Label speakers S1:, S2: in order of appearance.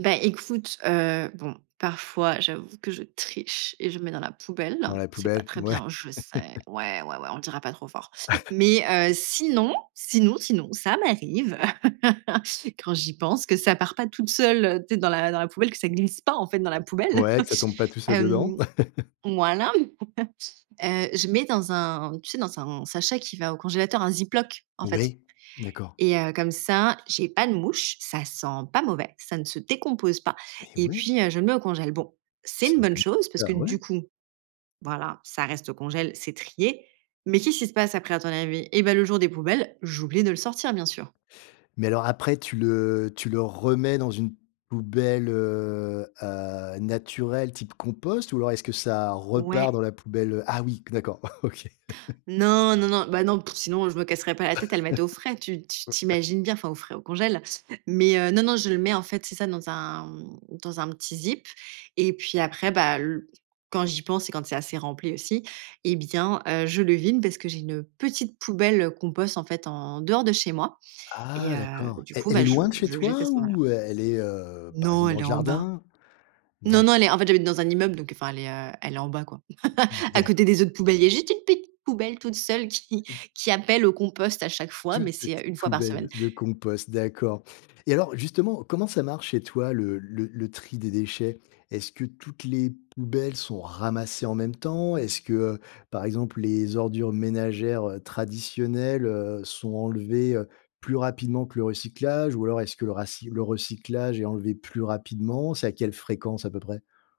S1: Ben, écoute, heu, bon, parfois, j'avoue que je triche et je mets dans la poubelle.
S2: Dans la
S1: C'est pas
S2: poubelle.
S1: très
S2: Ouais.
S1: bien, je sais. Ouais, ouais, ouais, on le dira pas trop fort. Mais heu, sinon, sinon, sinon, ça m'arrive quand j'y pense, que ça part pas toute seule, tu sais, dans la dans la poubelle, que ça glisse pas, en fait, dans la poubelle.
S2: Ouais, que ça tombe pas tout seul dedans.
S1: Hem. Voilà, heu, je mets dans un tu sais, dans un sachet qui va au congélateur, un Ziploc, en fait
S2: Oui, d'accord.
S1: et heu, comme ça, j'ai pas de mouches. Ça sent pas mauvais, ça ne se décompose pas
S2: Mais
S1: et
S2: ouais.
S1: puis, heu, je le mets au congélateur. Bon, c'est
S2: C'est
S1: une
S2: une
S1: bonne
S2: bonne
S1: chose
S2: id
S1: parce que,
S2: ah
S1: du
S2: ouais.
S1: coup, voilà, ça reste au congélateur, c'est trié. Mais qu'est-ce qui se passe après, à ton avis? Eh ben le jour des poubelles, j'oublie de le sortir, bien sûr.
S2: Mais alors, après, tu le tu le remets dans une poubelle, heu heu, naturelle, type compost ou alors est-ce que ça repart
S1: Ouais.
S2: dans la poubelle, heu ah oui, d'accord, OK.
S1: Non, non, non, bah non, pff, sinon, je me casserais pas la tête à le mettre au frais. Tu t tu
S2: Ouais, ouais.
S1: t'imagines bien, enfin, au frais, au congélateur, mais heu, non, non, je le mets, en fait, c'est ça, dans un, mmh, dans un petit zip et puis, après bah, l quand j'y pense et quand c'est assez rempli aussi et bien, heu, je le vide parce que j'ai une petite poubelle, heu, compost, en fait, en dehors de chez moi et
S2: Ah
S1: heu,
S2: d'accord!
S1: du
S2: Elle
S1: coup,
S2: elle
S1: ben, heu,
S2: est
S1: je
S2: loin de chez
S1: je le jette
S2: toi
S1: ce moment-là.
S2: ou e elle est, heu, par
S1: Non,
S2: exemple, dans
S1: elle
S2: le
S1: est en bas.
S2: jardin?
S1: Non,
S2: D'acc
S1: non, elle est en fait, j'habite dans un immeuble, donc enfin, elle est, heu, elle est en bas, quoi,
S2: D
S1: à côté
S2: d'accord.
S1: des autres poubelles. Il y a juste une petite poubelle toute seule qui qui appelle au compost à chaque fois. Mais
S2: Toute
S1: c'est,
S2: petite
S1: heu, 1 fois par
S2: poubelle
S1: semaine.
S2: de de compost. D'accord et alors, justement, comment ça marche chez toi le le le tri des déchets? Est-ce que toutes les poubelles sont ramassées en même temps? Est-ce que, heu, par exemple, les ordures ménagères, heu, traditionnelles, heu, sont enlevées, heu, plus rapidement que le recyclage? Ou alors est-ce que le raci le recyclage est enlevé plus rapidement? C'est à quelle fréquence à peu près?